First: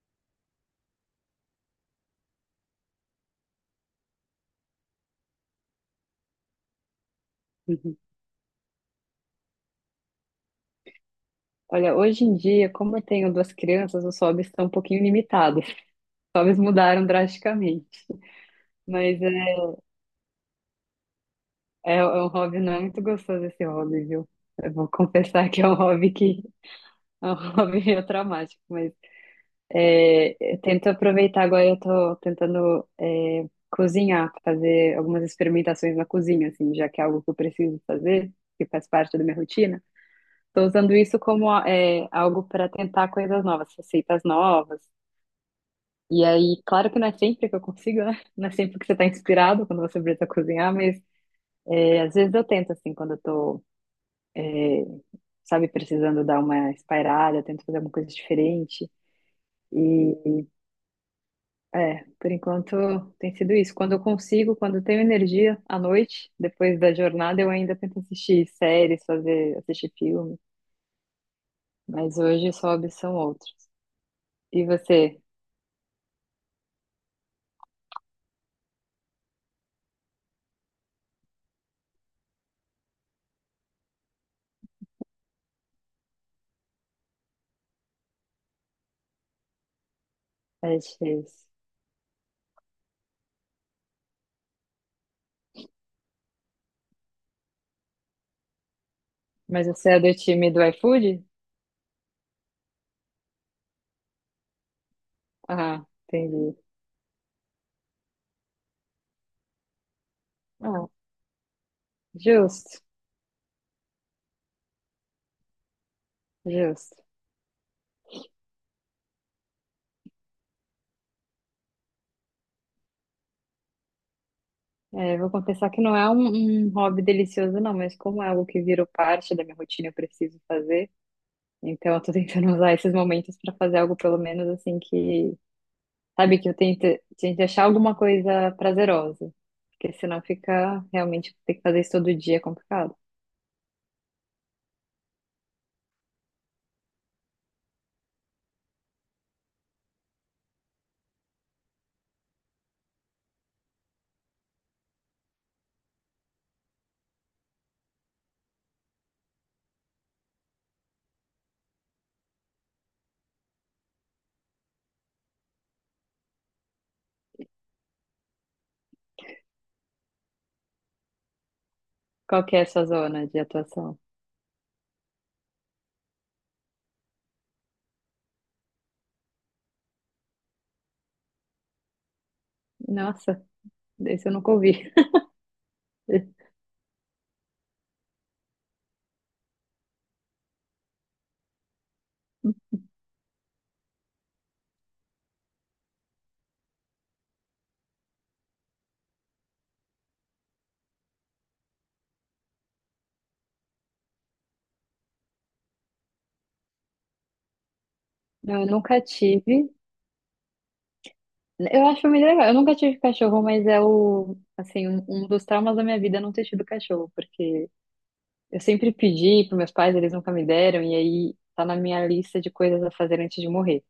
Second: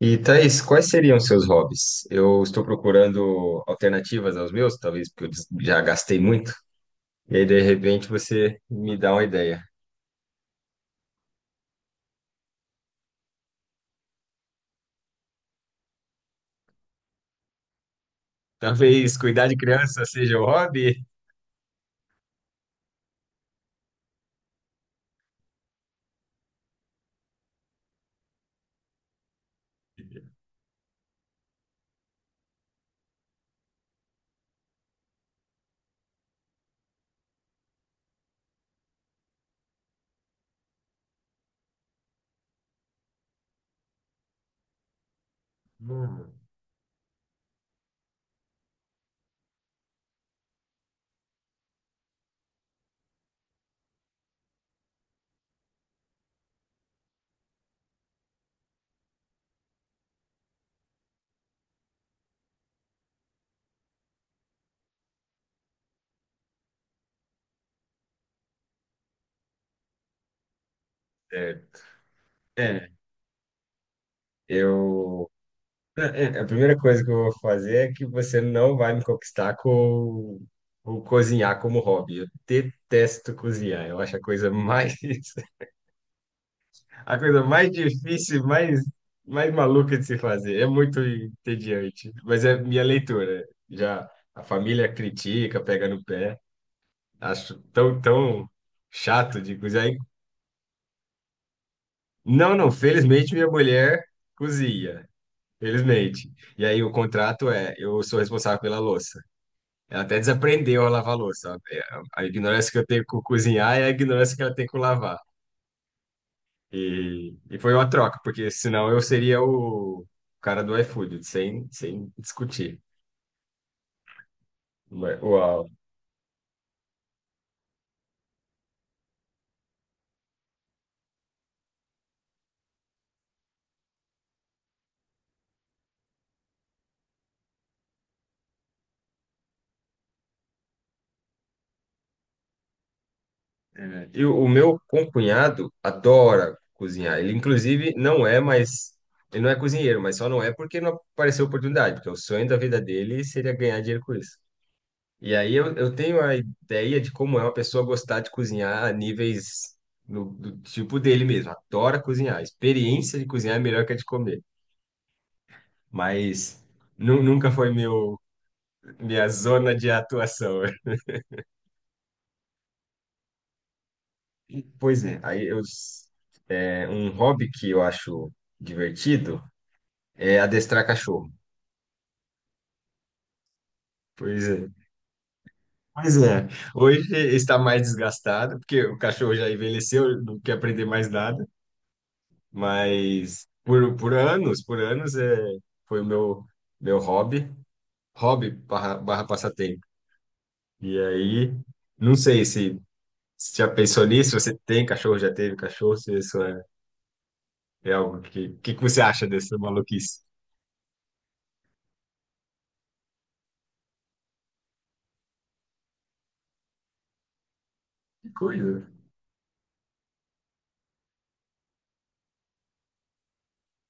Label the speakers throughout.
Speaker 1: E Thaís, quais seriam seus hobbies? Eu estou procurando alternativas aos meus, talvez porque já gastei muito. E aí, de
Speaker 2: Uhum.
Speaker 1: repente, você me dá uma ideia.
Speaker 2: Olha, hoje em dia, como eu tenho duas crianças, os hobbies estão um pouquinho limitados. Os hobbies mudaram drasticamente.
Speaker 1: Talvez
Speaker 2: Mas é,
Speaker 1: cuidar de criança seja o hobby?
Speaker 2: é um hobby, não é muito gostoso esse hobby, viu? Eu vou confessar que é um hobby que é um hobby meio traumático, mas é, eu tento aproveitar agora, eu tô tentando cozinhar, fazer algumas experimentações na cozinha, assim, já que é algo que eu preciso fazer, que faz parte da minha rotina. Estou usando isso como algo para tentar coisas novas, receitas novas. E
Speaker 1: Hum,
Speaker 2: aí, claro que não é sempre que eu consigo, né? Não é sempre que você está inspirado quando você precisa cozinhar, mas é, às vezes eu tento, assim, quando eu tô, sabe, precisando dar uma espairada, eu tento fazer alguma coisa diferente. E, é, por enquanto tem sido isso. Quando eu consigo, quando eu tenho energia à noite, depois da jornada, eu ainda tento assistir séries, fazer, assistir filme.
Speaker 1: certo.
Speaker 2: Mas hoje os
Speaker 1: É,
Speaker 2: hobbies são outros. E você,
Speaker 1: eu. é, A primeira coisa que eu vou fazer é que você não vai me conquistar com o cozinhar como hobby. Eu detesto cozinhar, eu acho a coisa mais A coisa mais difícil, mais maluca de se fazer. É
Speaker 2: Ed,
Speaker 1: muito
Speaker 2: fez?
Speaker 1: entediante. Mas é minha leitura. Já a família critica, pega no pé. Acho tão chato de
Speaker 2: Mas você
Speaker 1: cozinhar.
Speaker 2: é do time do iFood?
Speaker 1: Não, não. Felizmente, minha mulher cozinha.
Speaker 2: Ah,
Speaker 1: Felizmente.
Speaker 2: entendi.
Speaker 1: E aí o contrato é, eu sou responsável pela louça. Ela até desaprendeu
Speaker 2: Ah,
Speaker 1: a lavar louça. A ignorância que
Speaker 2: justo,
Speaker 1: eu tenho com cozinhar é a ignorância que ela tem com lavar.
Speaker 2: justo.
Speaker 1: E foi uma troca, porque senão eu seria o cara do iFood, sem discutir.
Speaker 2: É,
Speaker 1: Mas,
Speaker 2: vou confessar
Speaker 1: uau.
Speaker 2: que não é um hobby delicioso, não, mas como é algo que virou parte da minha rotina, eu preciso fazer. Então, eu tô tentando usar esses momentos para fazer algo, pelo menos, assim, que. Sabe, que eu tento, tento achar alguma coisa prazerosa. Porque senão fica realmente ter que fazer isso todo dia é complicado.
Speaker 1: É. E o meu concunhado adora cozinhar. Ele, inclusive, não é mais. Ele não é cozinheiro, mas só não é porque não apareceu oportunidade, porque o sonho da vida dele seria ganhar dinheiro com isso. E aí eu tenho a ideia de como é uma pessoa gostar de cozinhar a níveis no, do tipo dele mesmo. Adora cozinhar. A experiência de cozinhar é melhor que a de comer. Mas. Nunca foi meu, minha zona de atuação.
Speaker 2: Qual que é a sua zona de atuação?
Speaker 1: Pois é, um hobby que eu acho divertido é adestrar cachorro.
Speaker 2: Nossa, esse eu
Speaker 1: Pois
Speaker 2: nunca
Speaker 1: é.
Speaker 2: ouvi.
Speaker 1: Pois é. Hoje está mais desgastado, porque o cachorro já envelheceu, não quer aprender mais nada, mas por anos, é, foi o meu hobby, hobby barra, barra passatempo. E aí, não sei se já pensou nisso, se você tem cachorro, já teve cachorro, se isso é algo que,
Speaker 2: Não, eu
Speaker 1: que que
Speaker 2: nunca
Speaker 1: você acha dessa
Speaker 2: tive.
Speaker 1: maluquice?
Speaker 2: Eu acho muito legal. Eu nunca tive cachorro, mas é o, assim, um dos traumas da minha vida é não ter tido cachorro, porque
Speaker 1: Que
Speaker 2: eu
Speaker 1: coisa.
Speaker 2: sempre pedi para meus pais, eles nunca me deram, e aí tá na minha lista de coisas a fazer antes de morrer.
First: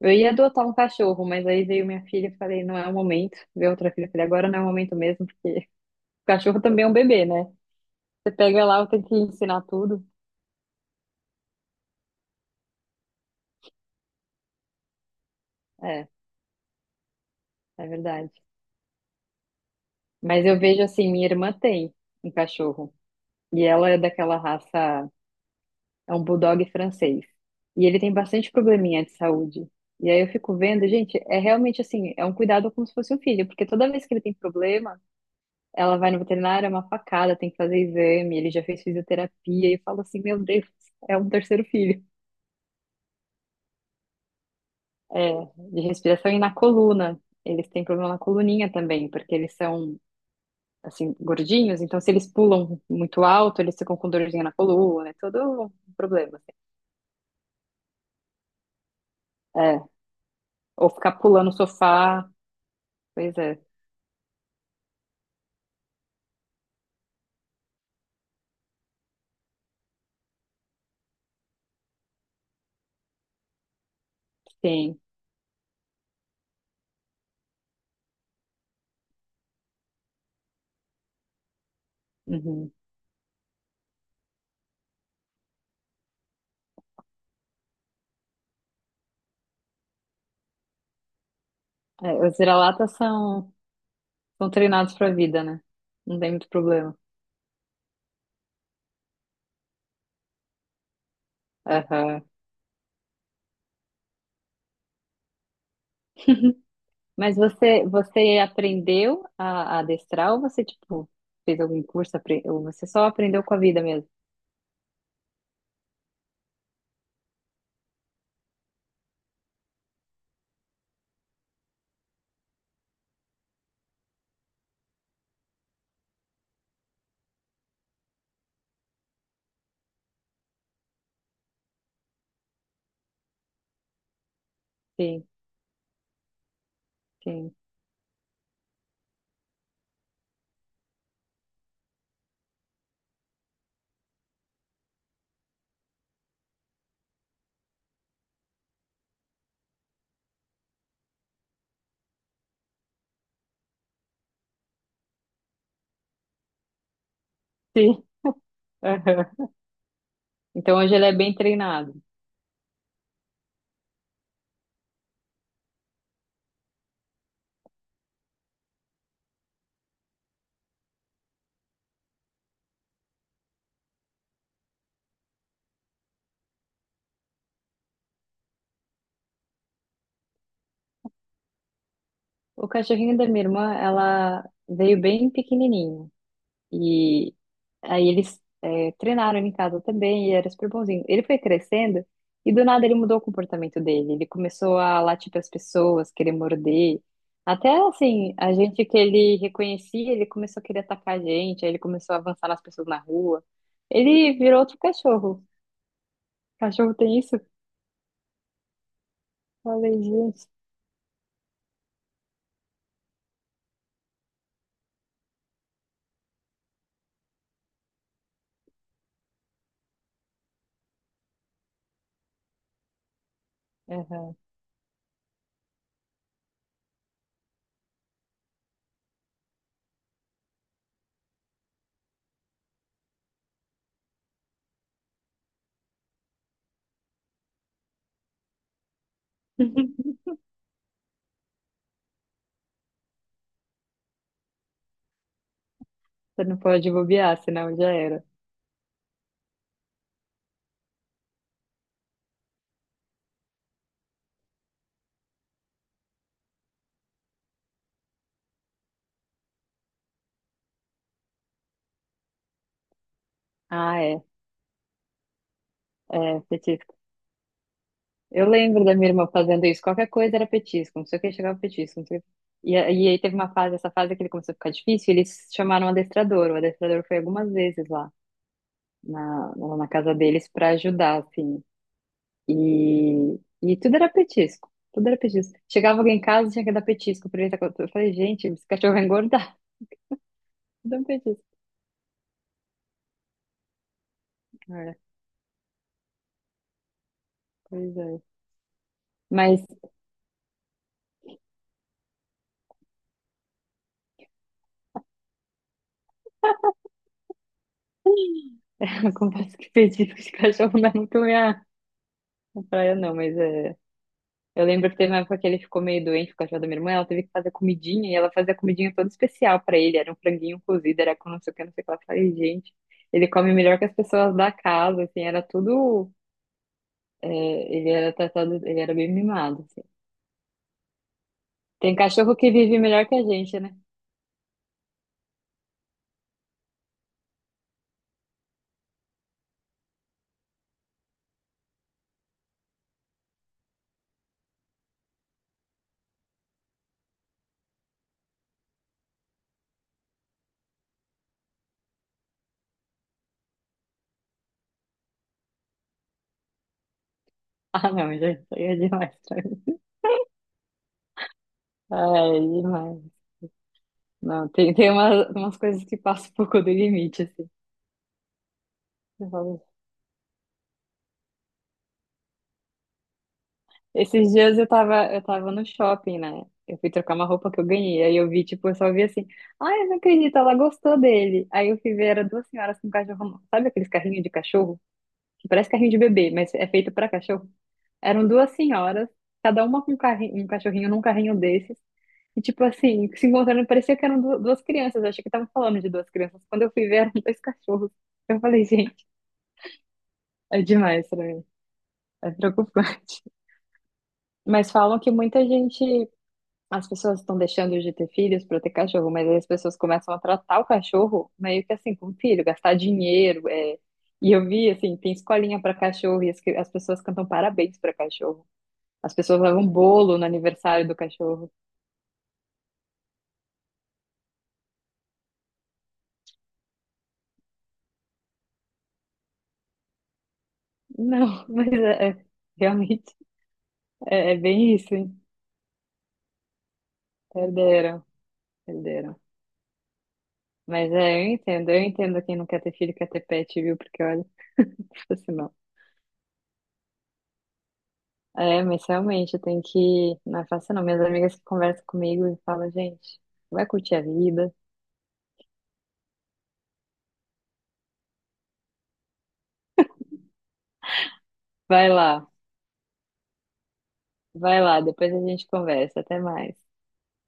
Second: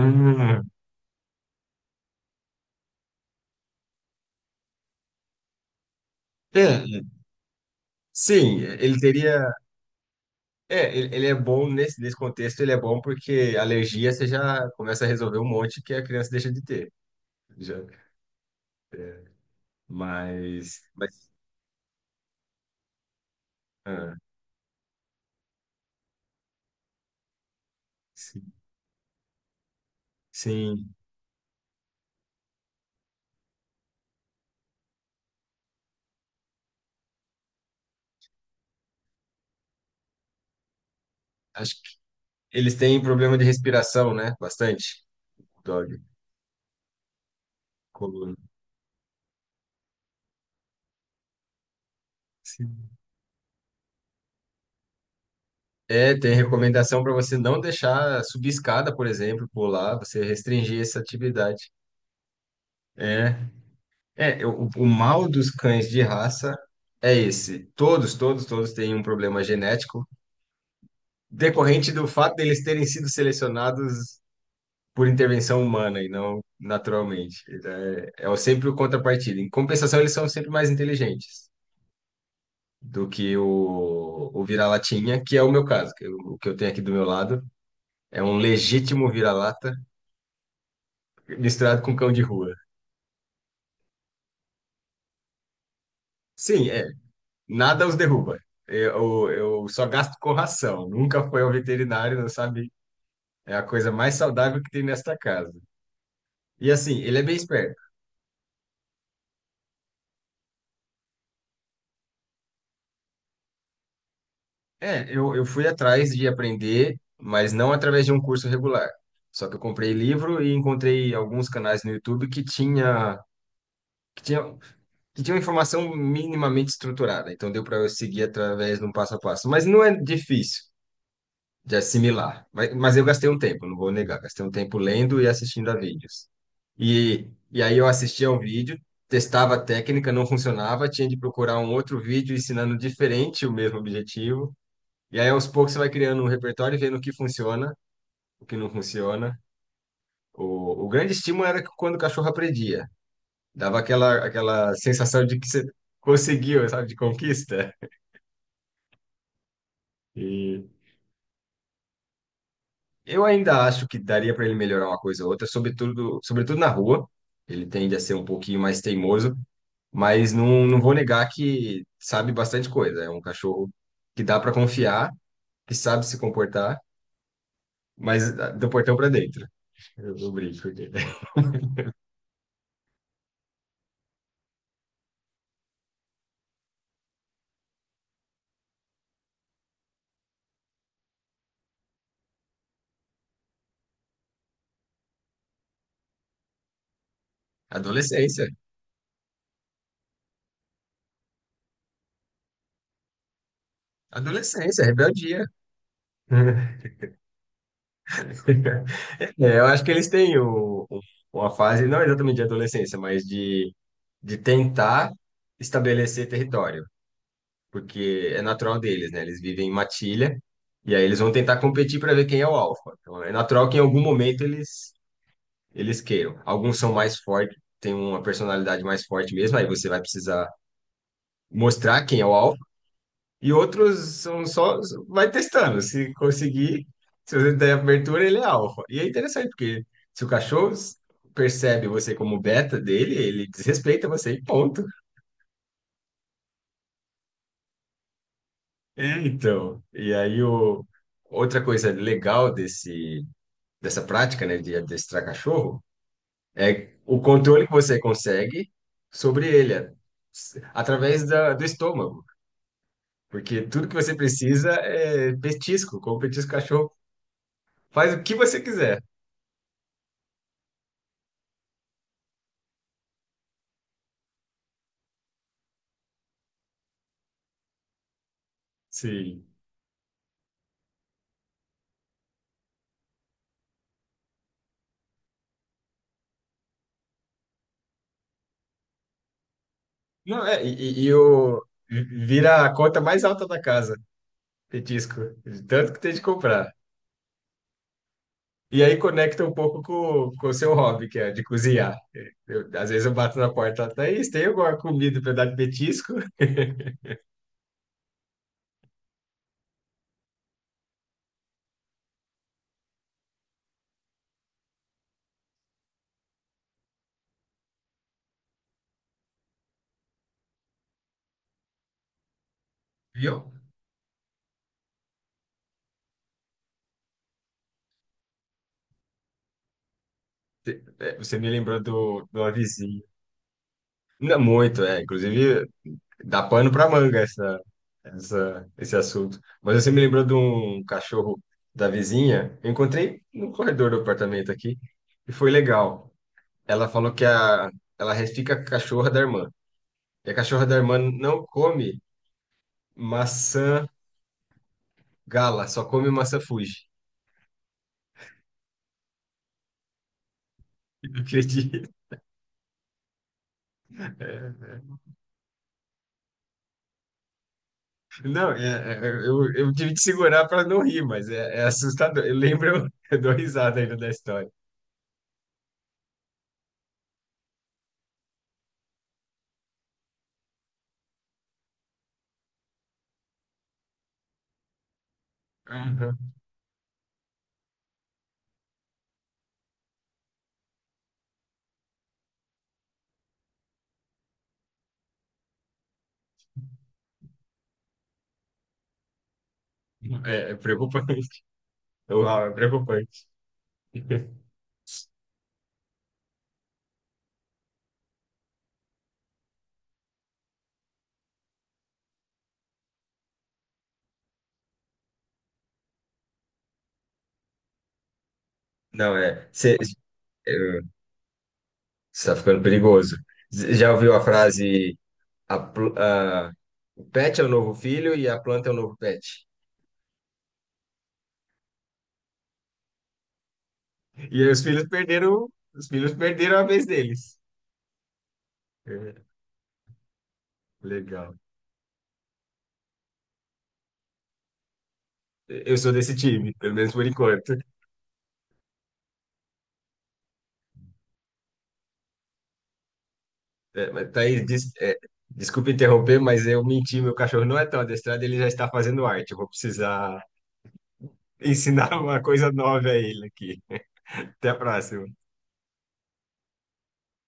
Speaker 2: Eu ia adotar um cachorro, mas aí veio minha filha e falei, não é o momento. Veio outra filha e falei, agora não é o momento mesmo, porque o cachorro também é um
Speaker 1: é,
Speaker 2: bebê, né? Você
Speaker 1: sim,
Speaker 2: pega lá,
Speaker 1: ele
Speaker 2: tem que
Speaker 1: teria.
Speaker 2: ensinar tudo.
Speaker 1: É, ele é bom nesse contexto, ele é bom porque alergia você já começa a resolver um monte que a
Speaker 2: É,
Speaker 1: criança deixa de ter. Já.
Speaker 2: é verdade. Mas eu
Speaker 1: Mas,
Speaker 2: vejo assim, minha
Speaker 1: mas
Speaker 2: irmã tem um cachorro, e ela é
Speaker 1: ah,
Speaker 2: daquela raça. É um bulldog francês. E ele tem
Speaker 1: sim,
Speaker 2: bastante probleminha de saúde. E aí eu fico vendo,
Speaker 1: sim.
Speaker 2: gente, é realmente assim, é um cuidado como se fosse um filho, porque toda vez que ele tem problema, ela vai no veterinário, é uma facada, tem que fazer exame, ele já fez fisioterapia, e eu falo assim, meu Deus, é um terceiro
Speaker 1: Acho que
Speaker 2: filho.
Speaker 1: eles têm problema de respiração, né? Bastante.
Speaker 2: É, de
Speaker 1: Dog,
Speaker 2: respiração e na coluna. Eles têm problema na
Speaker 1: coluna.
Speaker 2: coluninha também, porque eles são, assim, gordinhos, então se eles pulam
Speaker 1: Sim.
Speaker 2: muito alto, eles ficam com dorzinha na coluna, é todo um
Speaker 1: É, tem
Speaker 2: problema, assim.
Speaker 1: recomendação para você não deixar subir escada, por exemplo,
Speaker 2: É,
Speaker 1: pular, você restringir
Speaker 2: ou
Speaker 1: essa
Speaker 2: ficar pulando o
Speaker 1: atividade.
Speaker 2: sofá,
Speaker 1: É.
Speaker 2: pois é.
Speaker 1: É, o mal dos cães de raça é esse. Todos têm um problema genético decorrente do fato deles terem sido selecionados
Speaker 2: Sim.
Speaker 1: por intervenção humana e não naturalmente. Então, é sempre o contrapartida. Em compensação, eles são sempre mais inteligentes
Speaker 2: Uhum.
Speaker 1: do que o vira-latinha, que é o meu caso, o que eu tenho aqui do meu lado é um legítimo vira-lata misturado com cão
Speaker 2: É,
Speaker 1: de
Speaker 2: os
Speaker 1: rua.
Speaker 2: vira-latas são, são treinados para a vida, né? Não tem muito
Speaker 1: Sim, é,
Speaker 2: problema.
Speaker 1: nada os derruba. Eu só gasto com ração. Nunca foi ao veterinário,
Speaker 2: Aham.
Speaker 1: não sabe? É a coisa mais saudável que tem nesta casa. E assim, ele é bem
Speaker 2: Mas
Speaker 1: esperto.
Speaker 2: você, você aprendeu a adestrar ou você, tipo, fez algum curso, apre- ou você só aprendeu com a vida mesmo?
Speaker 1: É, eu fui atrás de aprender, mas não através de um curso regular. Só que eu comprei livro e encontrei alguns canais no YouTube que tinha, que tinha informação minimamente estruturada. Então deu para eu seguir através de um passo a passo. Mas não é difícil de assimilar. Mas eu gastei um tempo, não vou negar, gastei um tempo lendo
Speaker 2: Sim,
Speaker 1: e assistindo a vídeos. E,
Speaker 2: sim,
Speaker 1: e aí eu assistia um vídeo, testava a técnica, não funcionava, tinha de procurar um outro vídeo ensinando diferente o mesmo objetivo. E aí aos poucos você vai criando um repertório e vendo o que funciona, o que não funciona. O grande estímulo era que quando o cachorro aprendia, dava aquela sensação de que você conseguiu, sabe, de conquista.
Speaker 2: sim. Aham. Então hoje ele é bem treinado.
Speaker 1: Eu ainda acho que daria para ele melhorar uma coisa ou outra, sobretudo na rua. Ele tende a ser um pouquinho mais teimoso, mas não vou negar que sabe bastante coisa. É um cachorro que dá para confiar, que sabe se comportar, mas ah, do portão para dentro. Eu brinco porque-
Speaker 2: O cachorrinho da minha irmã, ela veio bem pequenininho. E aí eles treinaram ele em casa também e era super bonzinho. Ele foi crescendo e do nada ele mudou o comportamento dele. Ele começou a latir para as pessoas, querer morder. Até assim,
Speaker 1: Adolescência.
Speaker 2: a gente que ele reconhecia, ele começou a querer atacar a gente, aí ele começou a avançar nas pessoas na rua. Ele virou outro
Speaker 1: Adolescência,
Speaker 2: cachorro.
Speaker 1: rebeldia.
Speaker 2: Cachorro tem isso?
Speaker 1: É, eu acho que
Speaker 2: Falei,
Speaker 1: eles têm
Speaker 2: gente.
Speaker 1: uma fase, não exatamente de adolescência, mas de tentar estabelecer território, porque é natural deles, né? Eles vivem em matilha e aí eles vão tentar competir para ver quem é o alfa. Então é natural que em algum
Speaker 2: Aham.
Speaker 1: momento eles queiram. Alguns são mais fortes, têm uma personalidade mais forte mesmo, aí você vai precisar mostrar quem é o alfa. E outros são só vai testando, se conseguir, se você der abertura, ele é alfa. E é interessante porque se o cachorro percebe você como beta dele, ele desrespeita você e ponto.
Speaker 2: Você não pode bobear, senão já era.
Speaker 1: É, então. E aí o outra coisa legal desse dessa prática, né, de adestrar cachorro, é o controle que você consegue sobre ele, é, através do estômago. Porque tudo que
Speaker 2: Ah,
Speaker 1: você
Speaker 2: é.
Speaker 1: precisa é petisco, como
Speaker 2: É,
Speaker 1: petisco cachorro. Faz o que
Speaker 2: eu
Speaker 1: você
Speaker 2: lembro da
Speaker 1: quiser.
Speaker 2: minha irmã fazendo isso. Qualquer coisa era petisco, não sei o que, chegava petisco. Não sei o quê. E, a- e aí teve uma fase, essa fase que ele começou a ficar difícil, e eles chamaram um adestrador. O adestrador foi algumas vezes lá
Speaker 1: Sim.
Speaker 2: lá na casa deles para ajudar, assim. E tudo era petisco, tudo era petisco. Chegava alguém em casa, tinha que dar petisco pra ele. Tá com- Eu falei, gente, esse cachorro vai engordar.
Speaker 1: Não, é, e,
Speaker 2: Dá um
Speaker 1: e e
Speaker 2: petisco.
Speaker 1: vira a conta mais alta da casa,
Speaker 2: É,
Speaker 1: petisco. De Tanto que tem de comprar.
Speaker 2: pois é.
Speaker 1: E aí conecta um
Speaker 2: Mas
Speaker 1: pouco com o seu hobby, que é de cozinhar. Às vezes eu bato na porta, Thaís, tem alguma comida para dar de petisco?
Speaker 2: eu confesso que petisco de cachorro não é muito minha praia, não, mas é. Eu lembro que teve uma época que ele ficou meio doente, o cachorro da minha irmã, ela teve que fazer comidinha e ela fazia comidinha toda especial pra ele. Era um franguinho cozido, era com não sei o que, não sei o que. Lá. Eu falei, gente,
Speaker 1: E
Speaker 2: ele
Speaker 1: eu
Speaker 2: come melhor que as pessoas da casa, assim, era tudo. É, ele era tratado, ele era bem mimado, assim.
Speaker 1: É, você me lembrou
Speaker 2: Tem cachorro
Speaker 1: do
Speaker 2: que vive
Speaker 1: avizinho.
Speaker 2: melhor que a gente, né?
Speaker 1: Não muito, é. Inclusive, dá pano pra manga esse assunto. Mas você me lembrou de um cachorro da vizinha. Eu encontrei no corredor do apartamento aqui e foi legal. Ela falou ela restica a cachorra da irmã. E a cachorra da irmã não come maçã gala, só come maçã Fuji.
Speaker 2: Ah, não, gente, isso aí é demais pra mim.
Speaker 1: Acredito.
Speaker 2: Ah, é demais. Não, tem,
Speaker 1: É.
Speaker 2: tem umas, umas coisas que passam um pouco do limite, assim.
Speaker 1: Não, é,
Speaker 2: Eu falo,
Speaker 1: eu tive que segurar para não rir, mas é, é assustador. Eu lembro, eu dou risada ainda da
Speaker 2: esses
Speaker 1: história.
Speaker 2: dias eu tava no shopping, né? Eu fui trocar uma roupa que eu ganhei. Aí eu vi, tipo, eu só vi assim, ai, eu não acredito, ela gostou dele. Aí eu fui ver, era duas senhoras com cachorro. Sabe aqueles carrinhos de cachorro? Que parece carrinho de
Speaker 1: Aham.
Speaker 2: bebê, mas é feito pra cachorro. Eram duas senhoras, cada uma com um carrinho, um cachorrinho num carrinho desses. E, tipo assim, se encontrando, parecia que eram du- duas crianças. Eu achei que estavam falando de duas crianças. Quando eu fui ver, eram dois cachorros. Eu falei, gente,
Speaker 1: É, é
Speaker 2: é demais pra
Speaker 1: preocupante.
Speaker 2: mim. É
Speaker 1: Uau, é
Speaker 2: preocupante.
Speaker 1: preocupante.
Speaker 2: Mas falam que muita gente. As pessoas estão deixando de ter filhos para ter cachorro, mas aí as pessoas começam a tratar o cachorro meio que assim, como filho, gastar dinheiro. É. E eu vi, assim, tem escolinha para cachorro e as, cri- as pessoas cantam parabéns para cachorro. As
Speaker 1: Não,
Speaker 2: pessoas
Speaker 1: é.
Speaker 2: levam
Speaker 1: Você
Speaker 2: bolo no aniversário do cachorro.
Speaker 1: está ficando perigoso. Cê já ouviu a frase: a, pl- a- o pet é o novo filho e a planta é o novo pet?
Speaker 2: Não, mas é, é- realmente é, é
Speaker 1: E aí
Speaker 2: bem isso, hein?
Speaker 1: os filhos perderam a vez deles.
Speaker 2: Perderam, perderam.
Speaker 1: É,
Speaker 2: Mas é,
Speaker 1: legal.
Speaker 2: eu entendo quem não quer ter filho, quer ter pet, viu? Porque olha, se não.
Speaker 1: Eu sou desse time, pelo menos por enquanto.
Speaker 2: É, mas realmente eu tenho que. Não é fácil não. Minhas amigas que conversam comigo e falam, gente, vai
Speaker 1: É,
Speaker 2: curtir a
Speaker 1: mas, Thaís,
Speaker 2: vida.
Speaker 1: desculpa interromper, mas eu menti. Meu cachorro não é tão adestrado, ele já está fazendo arte. Eu vou precisar
Speaker 2: Vai
Speaker 1: ensinar uma
Speaker 2: lá,
Speaker 1: coisa nova a ele aqui. Até a
Speaker 2: vai lá,
Speaker 1: próxima.
Speaker 2: depois a gente conversa. Até mais.